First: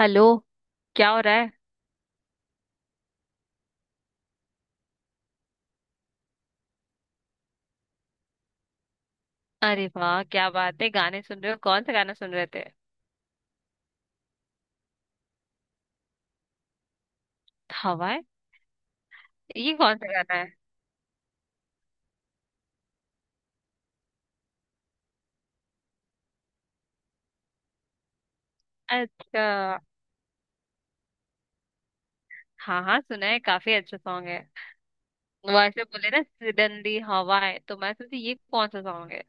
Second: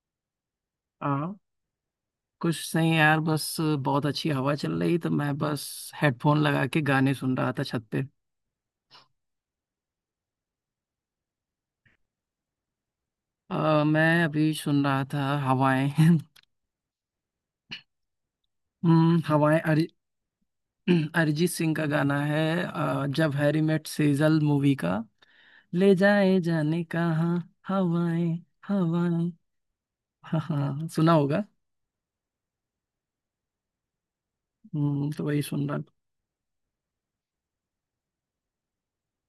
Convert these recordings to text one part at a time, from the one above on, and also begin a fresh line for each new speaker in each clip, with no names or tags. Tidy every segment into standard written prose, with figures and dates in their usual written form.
Hello. क्या हो
हाँ,
रहा है?
कुछ नहीं यार, बस बहुत अच्छी हवा चल रही तो मैं बस हेडफोन लगा के गाने सुन रहा था छत पे।
अरे वाह, क्या बात है! गाने सुन रहे हो? कौन सा गाना सुन रहे थे?
मैं अभी सुन रहा था हवाएं।
हवा है?
हवाएं।
ये कौन सा गाना है?
अरिजीत सिंह का गाना है, जब हैरी मेट सेजल मूवी का। ले जाए जाने कहाँ, हवाएं, हवाएं।
अच्छा।
हाँ हाँ, सुना होगा।
हाँ हाँ सुना है, काफी अच्छा सॉन्ग है।
तो वही सुन रहा
वैसे
था।
बोले ना सिडनली हवा है तो मैं सोची ये कौन सा सॉन्ग है।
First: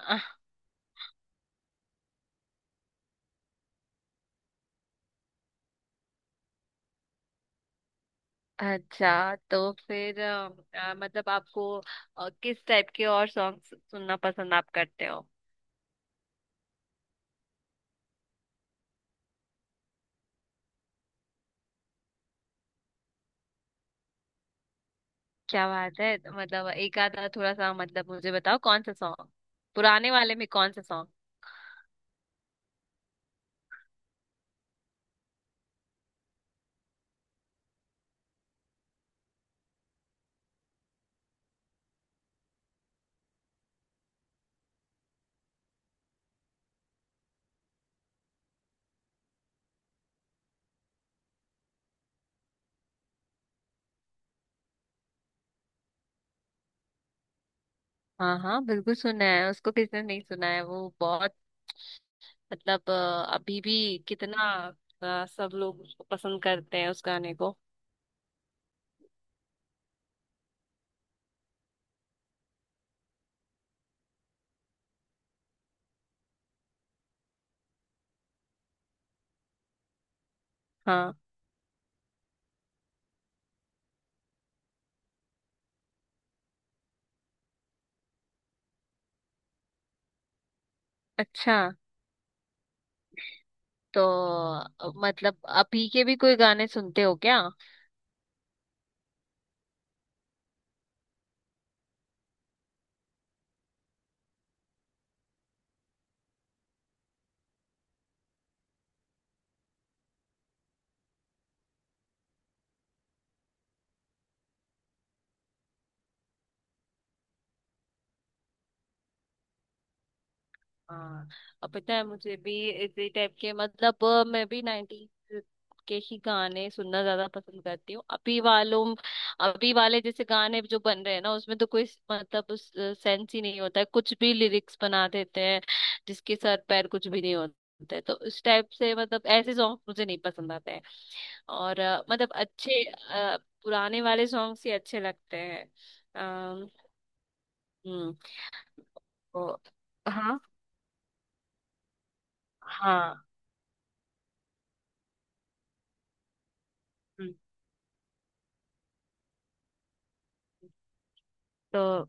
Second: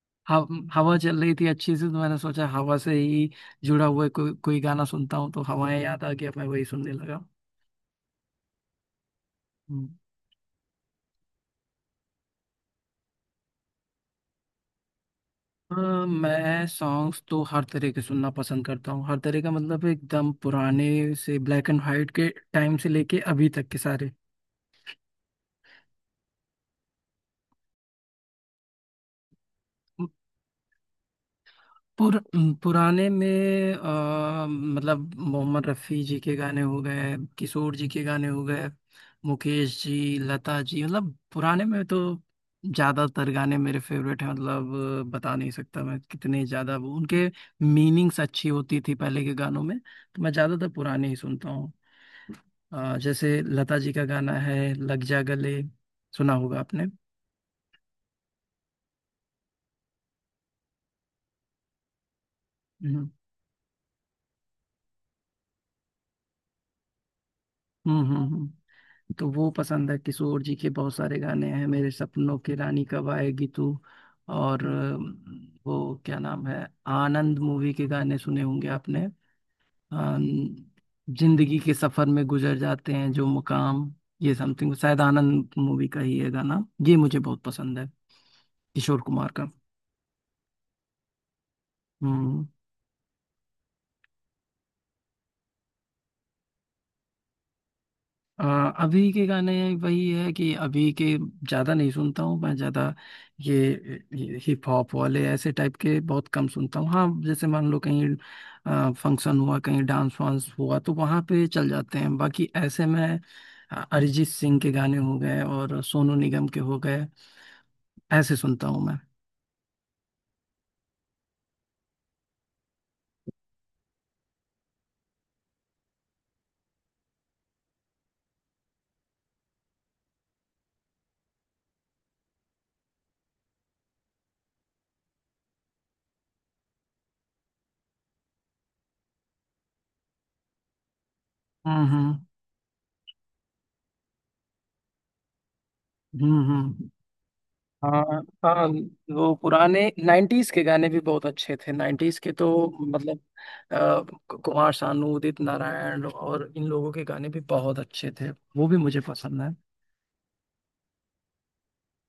आह,
हव, हवा चल रही थी अच्छी से तो मैंने सोचा हवा से ही जुड़ा हुआ कोई कोई गाना सुनता हूँ तो हवाएं याद आ गया, मैं वही सुनने लगा।
अच्छा तो
हम्म।
फिर, मतलब आपको किस टाइप के और सॉन्ग सुनना पसंद आप करते हो?
अ, मैं सॉन्ग्स तो हर तरह के सुनना पसंद करता हूँ, हर तरह का मतलब एकदम पुराने से ब्लैक एंड वाइट के टाइम से लेके अभी तक के सारे।
क्या बात है। तो मतलब एक आधा थोड़ा सा, मतलब मुझे बताओ कौन सा सॉन्ग, पुराने वाले में कौन सा सॉन्ग।
पुर, पुराने में मतलब मोहम्मद रफ़ी जी के गाने हो गए, किशोर जी के गाने हो गए, मुकेश जी, लता जी, मतलब पुराने में तो ज़्यादातर गाने मेरे फेवरेट हैं, मतलब बता नहीं सकता मैं कितने ज़्यादा वो उनके मीनिंग्स अच्छी होती थी पहले के गानों में, तो मैं ज़्यादातर पुराने ही सुनता हूँ। जैसे लता जी का गाना है, लग जा गले। सुना होगा आपने।
हाँ हाँ बिल्कुल सुना है उसको, किसने नहीं सुना है वो। बहुत मतलब
हम्म,
अभी भी कितना सब लोग उसको पसंद करते हैं उस गाने को।
हम्म, तो वो पसंद है। किशोर जी के बहुत सारे गाने हैं, मेरे सपनों की रानी कब आएगी तू, और वो क्या नाम है, आनंद मूवी के गाने सुने होंगे आपने। अम,
हाँ।
जिंदगी के सफर में गुजर जाते हैं जो मुकाम, ये समथिंग शायद आनंद मूवी का ही है गाना, ये मुझे बहुत पसंद है, किशोर कुमार का।
अच्छा
हम्म।
तो मतलब अभी के भी कोई गाने सुनते हो क्या?
अ, अभी के गाने, वही है कि अभी के ज़्यादा नहीं सुनता हूँ मैं ज़्यादा, ये, ये हिप हॉप वाले ऐसे टाइप के बहुत कम सुनता हूँ, हाँ। जैसे मान लो कहीं फंक्शन हुआ, कहीं डांस वांस हुआ, तो वहाँ पे चल जाते हैं, बाकी ऐसे मैं अरिजीत सिंह के गाने हो गए और सोनू निगम के हो गए, ऐसे सुनता हूँ मैं।
हाँ, अब पता है, मुझे भी इसी टाइप के, मतलब मैं भी नाइनटीज के ही गाने सुनना ज्यादा पसंद करती हूँ। अभी वालों, अभी वाले जैसे गाने जो बन रहे हैं ना उसमें तो कोई मतलब उस सेंस ही नहीं होता है, कुछ भी लिरिक्स बना देते हैं जिसके सर पैर कुछ भी नहीं होते हैं। तो उस टाइप से मतलब ऐसे सॉन्ग मुझे नहीं पसंद आते हैं। और
हम्म,
अ,
हम्म,
मतलब अच्छे अ, पुराने वाले सॉन्ग्स ही अच्छे लगते हैं।
हम्म,
अम्म,
हम्म, हाँ
हम्म।
हाँ। वो
तो
पुराने
हाँ
90s के गाने भी बहुत अच्छे थे, 90s के तो,
हाँ।
मतलब कुमार सानू, उदित नारायण और इन लोगों के गाने
हम्म।
भी बहुत अच्छे थे। वो भी मुझे पसंद है।
तो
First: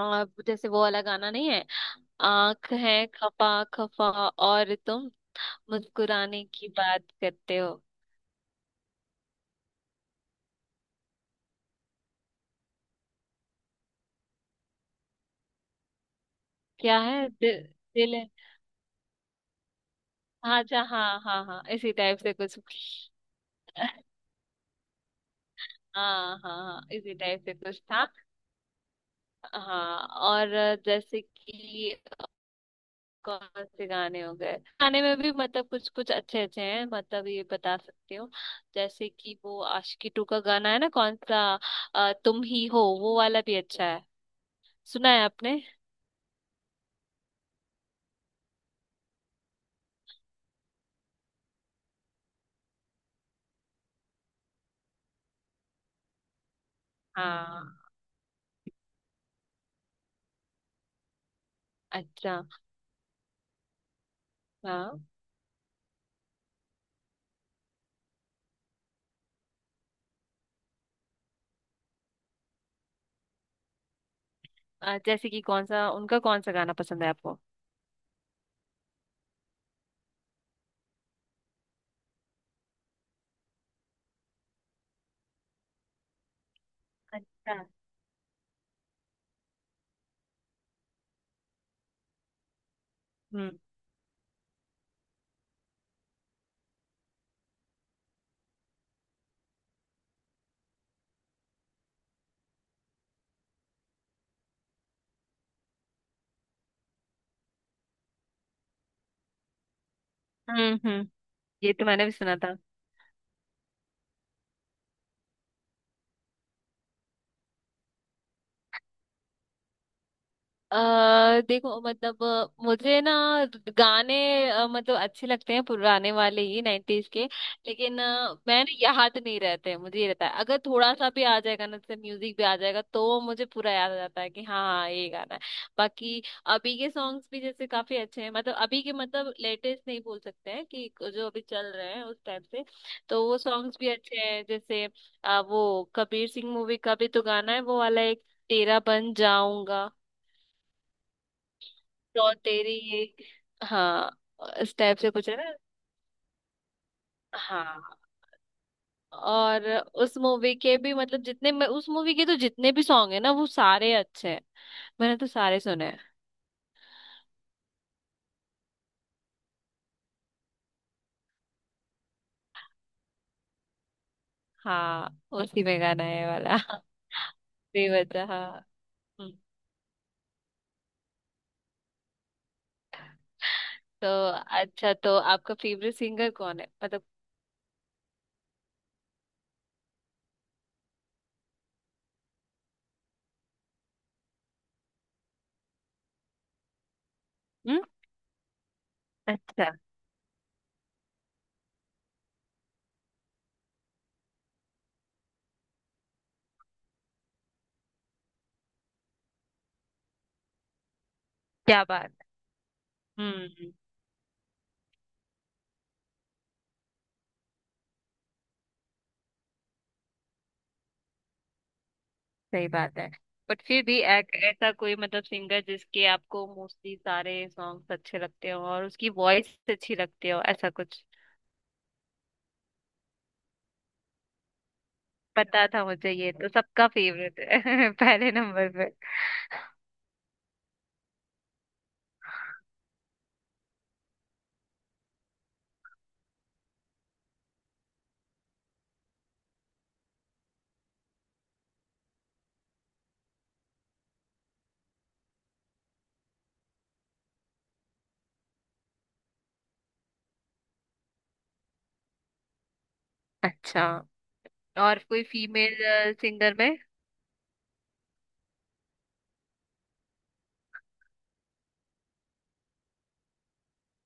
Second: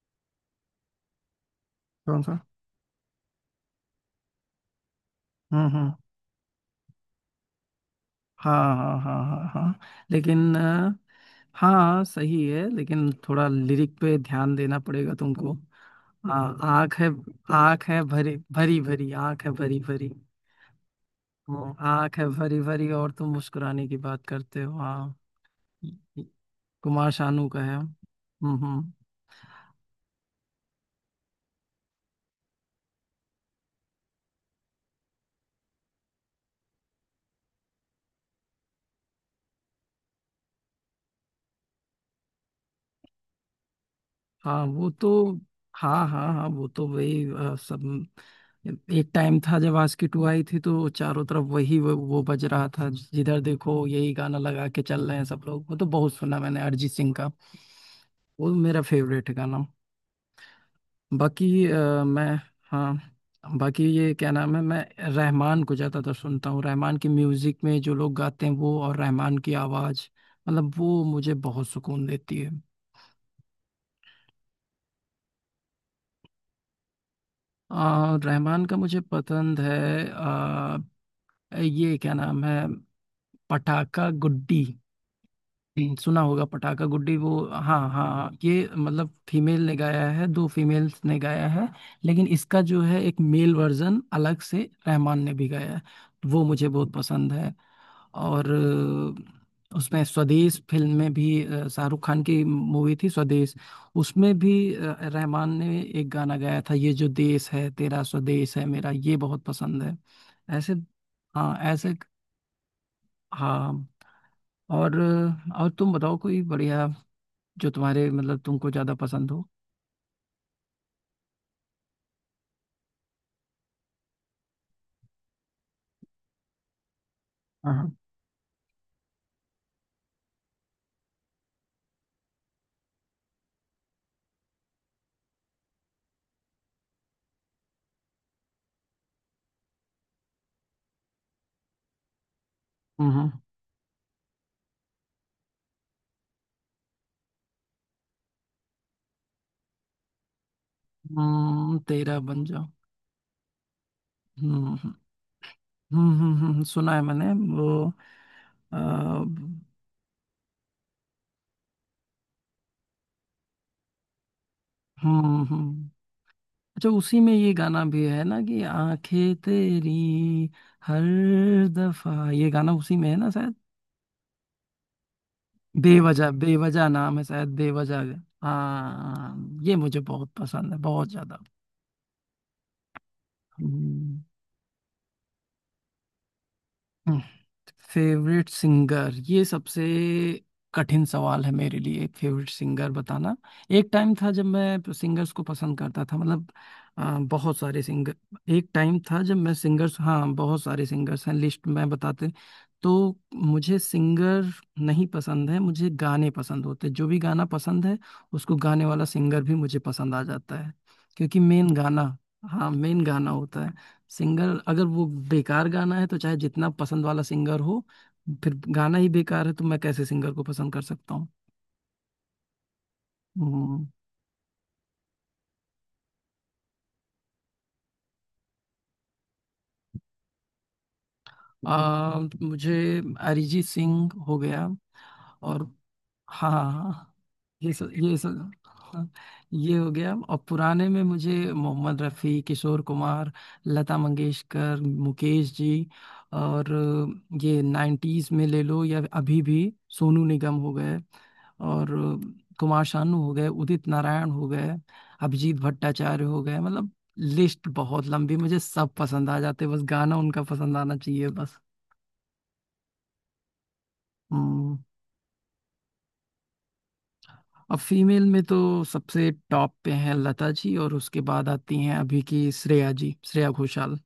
जैसे वो वाला गाना नहीं है,
कौन सा?
आंख है खफा खफा और तुम
हम्म, हम्म,
मुस्कुराने की बात करते हो,
हाँ हाँ हाँ हाँ हाँ। लेकिन हाँ, सही है, लेकिन थोड़ा लिरिक पे ध्यान देना पड़ेगा तुमको। हाँ, आँख
क्या
है।
है दिल,
आँख है
दिल है।
भरी भरी, भरी आँख है भरी भरी।
हाँ जा, हाँ हाँ हाँ,
हाँ,
इसी
आँख
टाइप
है
से
भरी भरी और
कुछ।
तुम मुस्कुराने
हाँ
की बात करते हो। हाँ,
हाँ हाँ,
कुमार
इसी टाइप
शानू
से
का है।
कुछ था।
हम्म, हम्म।
हाँ। और जैसे कि कौन से गाने हो गए, गाने में भी मतलब कुछ कुछ अच्छे अच्छे हैं, मतलब ये बता सकती हूँ। जैसे कि वो आशिकी टू का गाना है ना, कौन सा, तुम ही हो वो वाला भी अच्छा है।
हाँ, वो तो,
सुना है आपने?
हाँ हाँ हाँ, वो तो वही सब। एक टाइम था जब आस्की टू आई थी, तो चारों तरफ वही वो बज रहा था, जिधर देखो यही गाना लगा के चल रहे हैं सब लोग, वो तो बहुत सुना मैंने अरिजीत सिंह का।
हाँ।
वो मेरा फेवरेट है गाना। बाकी मैं,
अच्छा।
हाँ, बाकी ये क्या नाम है, मैं
हाँ,
रहमान को ज़्यादातर सुनता हूँ, रहमान की म्यूज़िक में जो लोग गाते हैं वो, और रहमान की आवाज़ मतलब वो मुझे बहुत सुकून देती है।
जैसे कि कौन सा उनका, कौन सा गाना पसंद है आपको?
रहमान का मुझे पसंद है। आ, ये क्या नाम है, पटाखा गुड्डी। सुना होगा, पटाखा गुड्डी, वो।
अच्छा।
हाँ हाँ, ये मतलब फीमेल ने गाया है, दो फीमेल्स ने गाया है। लेकिन इसका जो है एक
हम्म
मेल वर्जन अलग से रहमान ने भी गाया है, वो मुझे बहुत पसंद है। और उसमें स्वदेश फिल्म में भी, शाहरुख खान की मूवी थी स्वदेश, उसमें भी रहमान ने एक गाना गाया था, ये जो देश है तेरा स्वदेश है मेरा, ये बहुत पसंद है। ऐसे,
हम्म।
हाँ
ये तो
ऐसे।
मैंने भी सुना था।
हाँ, और तुम बताओ कोई बढ़िया जो तुम्हारे मतलब तुमको ज्यादा पसंद हो।
अ देखो मतलब मुझे ना गाने मतलब अच्छे लगते हैं पुराने वाले ही, नाइन्टीज के।
हाँ,
लेकिन मैं ना याद नहीं रहते हैं, मुझे ये रहता है, अगर थोड़ा सा भी आ जाएगा ना, जैसे म्यूजिक भी आ जाएगा तो मुझे पूरा याद आ जाता है कि हाँ हाँ, ये गाना है। बाकी अभी के सॉन्ग्स भी जैसे काफी अच्छे हैं, मतलब अभी के, मतलब लेटेस्ट नहीं बोल सकते हैं कि जो अभी चल रहे हैं उस टाइप से, तो
हम्म,
वो सॉन्ग्स भी अच्छे हैं। जैसे वो कबीर सिंह मूवी का भी तो गाना है वो वाला एक, तेरा बन जाऊंगा,
तेरा
और
बन जाओ।
तेरी ये, हाँ,
हम्म, हम्म,
स्टेप से पूछे ना।
हम्म, सुना है मैंने। वो,
हाँ।
हम्म,
और उस मूवी के भी, मतलब जितने, मैं उस मूवी के तो जितने भी सॉन्ग है ना वो सारे अच्छे हैं। मैंने तो सारे
हम्म।
सुने हैं।
अच्छा, उसी में ये गाना भी है ना कि आंखें तेरी हर दफा, ये गाना उसी में है ना शायद।
हाँ उसी में गाना है ये
बेवजह,
वाला
बेवजह नाम है शायद,
भी
बेवजह।
बचा हाँ। हम्म।
हाँ, ये मुझे बहुत पसंद है, बहुत ज्यादा।
तो
हम्म,
अच्छा, तो आपका फेवरेट सिंगर कौन है मतलब?
फेवरेट सिंगर, ये सबसे कठिन सवाल है मेरे लिए, एक फेवरेट सिंगर बताना। एक टाइम था जब मैं सिंगर्स को पसंद करता था, मतलब बहुत सारे
हम्म।
सिंगर। एक टाइम था जब मैं
अच्छा,
सिंगर्स, हाँ, बहुत सारे सिंगर्स हैं लिस्ट में, बताते। तो मुझे सिंगर नहीं पसंद है, मुझे गाने पसंद होते हैं। जो भी गाना पसंद है, उसको गाने वाला सिंगर भी मुझे पसंद आ जाता है, क्योंकि मेन
क्या बात
गाना,
है।
हाँ, मेन गाना होता है।
हम्म।
सिंगर, अगर वो बेकार गाना है तो चाहे जितना पसंद वाला सिंगर हो, फिर गाना ही बेकार है, तो मैं कैसे सिंगर को पसंद कर सकता हूँ?
सही बात है। बट फिर
हम्म,
भी एक ऐसा कोई, मतलब सिंगर जिसके आपको मोस्टली सारे सॉन्ग्स अच्छे लगते हो और उसकी वॉइस अच्छी लगती हो, ऐसा कुछ?
मुझे अरिजीत सिंह हो गया, और
पता था मुझे, ये तो
हाँ हाँ
सबका
हाँ,
फेवरेट
ये सब,
है
ये
पहले
सब,
नंबर पे।
हाँ, ये हो गया। और पुराने में मुझे मोहम्मद रफ़ी, किशोर कुमार, लता मंगेशकर, मुकेश जी, और ये नाइन्टीज़ में ले लो या अभी भी, सोनू निगम हो गए, और कुमार शानू हो गए, उदित नारायण हो गए, अभिजीत भट्टाचार्य हो गए, मतलब लिस्ट बहुत लंबी, मुझे सब पसंद आ जाते, बस गाना उनका पसंद आना चाहिए बस।
अच्छा,
हम्म।
और कोई फीमेल सिंगर में?
अब फीमेल में तो सबसे टॉप पे हैं लता जी, और उसके बाद आती हैं अभी की श्रेया जी, श्रेया घोषाल।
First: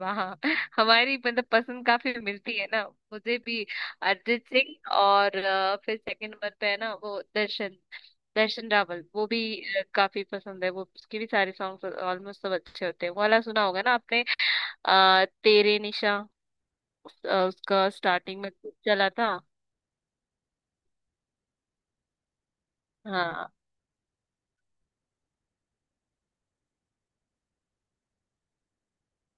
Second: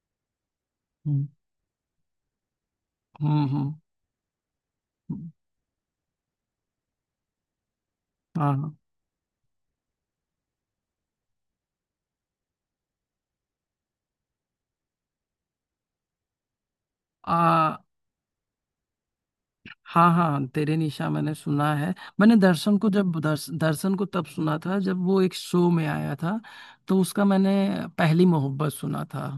वहाँ हमारी
हम्म,
मतलब पसंद काफी मिलती है ना। मुझे
हम्म,
भी
हम्म,
अरिजीत सिंह,
हम्म,
और फिर सेकंड नंबर पे है ना वो दर्शन,
हाँ
दर्शन
हाँ,
रावल, वो भी काफी पसंद है। वो उसके भी सारे सॉन्ग ऑलमोस्ट सब अच्छे होते हैं। वो वाला सुना होगा ना आपने, तेरे निशा,
आ
उसका स्टार्टिंग में खूब चला था।
हाँ हाँ, तेरे निशा मैंने सुना है। मैंने दर्शन को, जब
हाँ
दर्शन को तब सुना था जब वो एक शो में आया था। तो उसका मैंने पहली मोहब्बत सुना था।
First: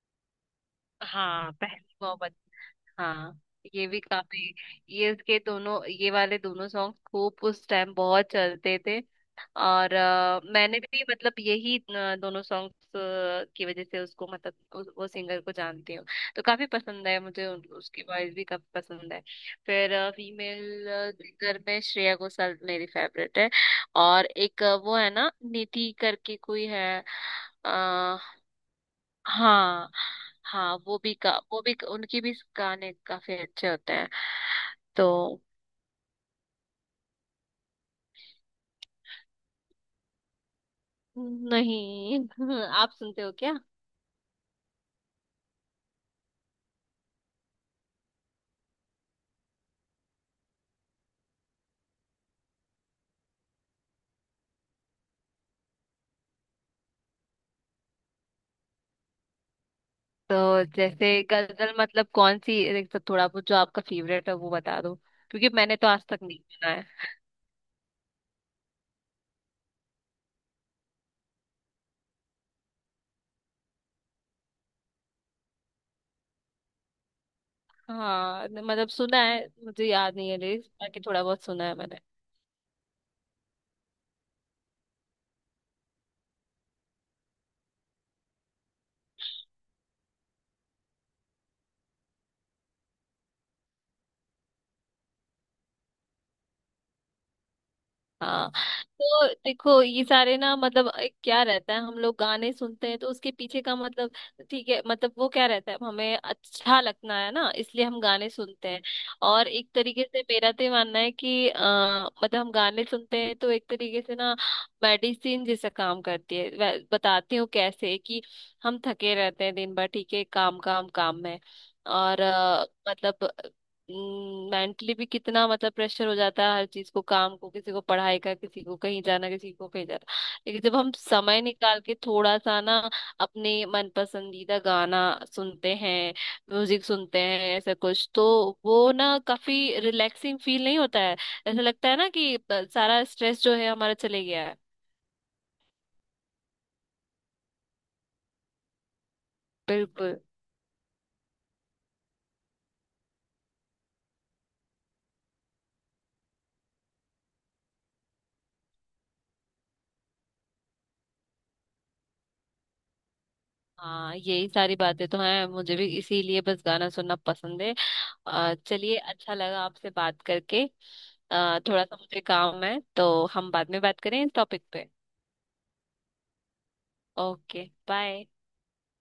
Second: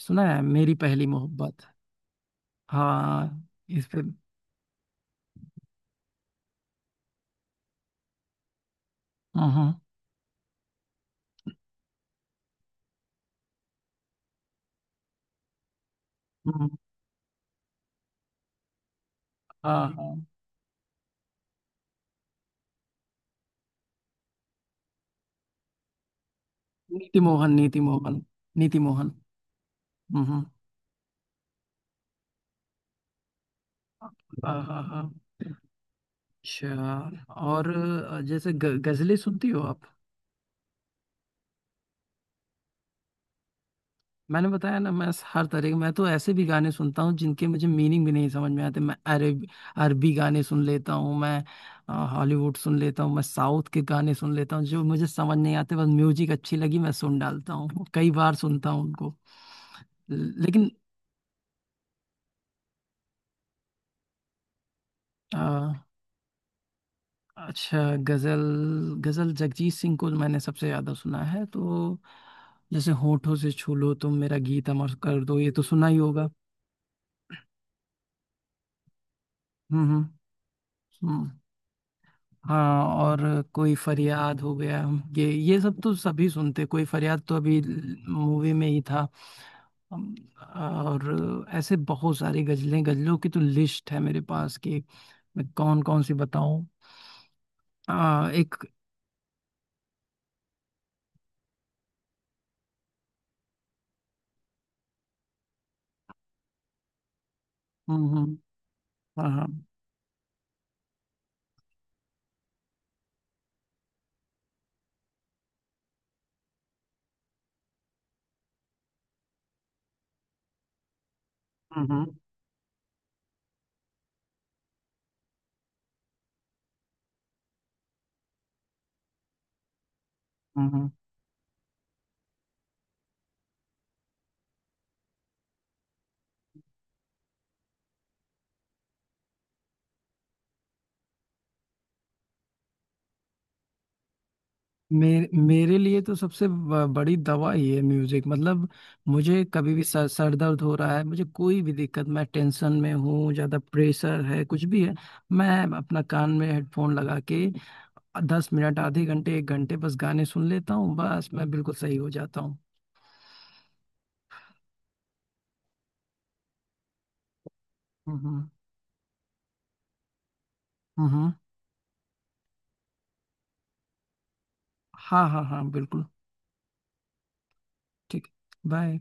सुना है, मेरी पहली
हाँ
मोहब्बत।
पहली मोहब्बत, हाँ।
हाँ, इस
ये भी
पे।
काफी, ये इसके दोनों, ये वाले दोनों सॉन्ग खूब उस टाइम बहुत चलते थे।
हम्म, हम्म,
और अ, मैंने भी मतलब यही अ, दोनों सॉन्ग्स की वजह से उसको, मतलब उस, वो सिंगर को जानती हूँ। तो काफी
हम्म,
पसंद है मुझे उसकी वॉइस भी काफी पसंद है।
हाँ
फिर
हाँ।
फीमेल सिंगर में श्रेया घोषाल मेरी फेवरेट है। और एक वो है ना निधि करके कोई है।
नीति मोहन, नीति
आ,
मोहन, नीति मोहन।
हाँ,
हम्म,
हाँ वो भी का, वो भी, उनकी भी गाने काफी अच्छे होते हैं।
हाँ हाँ हाँ।
तो
अच्छा, और जैसे गजलें सुनती हो आप?
नहीं आप सुनते हो क्या?
मैंने बताया ना, मैं हर तरह के, मैं तो ऐसे भी गाने सुनता हूँ जिनके मुझे मीनिंग भी नहीं समझ में आते, मैं अरबी गाने सुन लेता हूँ मैं। हॉलीवुड सुन लेता हूँ, मैं साउथ के गाने सुन लेता हूँ जो मुझे समझ नहीं आते, बस म्यूजिक अच्छी लगी, मैं सुन डालता हूँ, कई बार सुनता हूँ उनको।
तो
लेकिन
जैसे गजल मतलब कौन सी, एक तो थोड़ा बहुत जो आपका फेवरेट है वो बता दो, क्योंकि मैंने तो आज तक नहीं सुना है।
अच्छा, गजल, गजल जगजीत सिंह को मैंने सबसे ज्यादा सुना है, तो जैसे होठों से छू लो तुम मेरा गीत अमर कर दो, ये तो सुना ही होगा।
हाँ मतलब सुना है,
हम्म,
मुझे
हम्म,
याद नहीं है लिरिक्स, बाकी थोड़ा
हम्म।
बहुत सुना है मैंने।
हाँ, और कोई फरियाद हो गया, ये सब तो सभी सुनते, कोई फरियाद तो अभी मूवी में ही था। अम, और ऐसे बहुत सारी गजलें, गजलों की तो लिस्ट है मेरे पास कि मैं कौन कौन सी बताऊं।
हाँ।
एक,
तो देखो ये सारे ना, मतलब एक क्या रहता है, हम लोग गाने सुनते हैं तो उसके पीछे का मतलब, ठीक है, मतलब वो क्या रहता है, हमें अच्छा लगना है ना, इसलिए हम
हम्म,
गाने
हम्म,
सुनते हैं।
हाँ हाँ,
और एक तरीके से मेरा तो ये मानना है कि मतलब हम गाने सुनते हैं तो एक तरीके से ना मेडिसिन जैसा काम करती है। बताती हूँ कैसे, कि हम थके रहते हैं दिन भर, ठीक है, काम काम काम में।
हम्म, हम्म,
और मतलब मेंटली भी कितना, मतलब प्रेशर हो जाता है, हर चीज को, काम को, किसी को पढ़ाई का, किसी को कहीं जाना, किसी को कहीं जाना, लेकिन जब
हम्म।
हम समय निकाल के थोड़ा सा ना अपने मन पसंदीदा गाना सुनते हैं, म्यूजिक सुनते हैं, ऐसा कुछ, तो वो ना काफी रिलैक्सिंग फील नहीं होता है? ऐसा लगता है ना कि सारा स्ट्रेस जो है हमारा चले गया है।
मेरे मेरे लिए तो सबसे बड़ी दवा ही है म्यूजिक, मतलब मुझे कभी भी सर
बिल्कुल।
सर दर्द हो रहा है, मुझे कोई भी दिक्कत, मैं टेंशन में हूँ, ज्यादा प्रेशर है, कुछ भी है, मैं अपना कान में हेडफोन लगा के 10 मिनट, आधे घंटे, 1 घंटे बस गाने सुन लेता हूँ, बस मैं बिल्कुल सही हो जाता हूँ।
हाँ, यही सारी बातें तो हैं मुझे भी, इसीलिए बस गाना सुनना पसंद है।
हम्म,
चलिए, अच्छा लगा आपसे बात करके।
हम्म,
थोड़ा सा मुझे काम है, तो हम बाद में बात करें इस टॉपिक पे।
हाँ हाँ हाँ बिल्कुल
ओके बाय।
ठीक। बाय।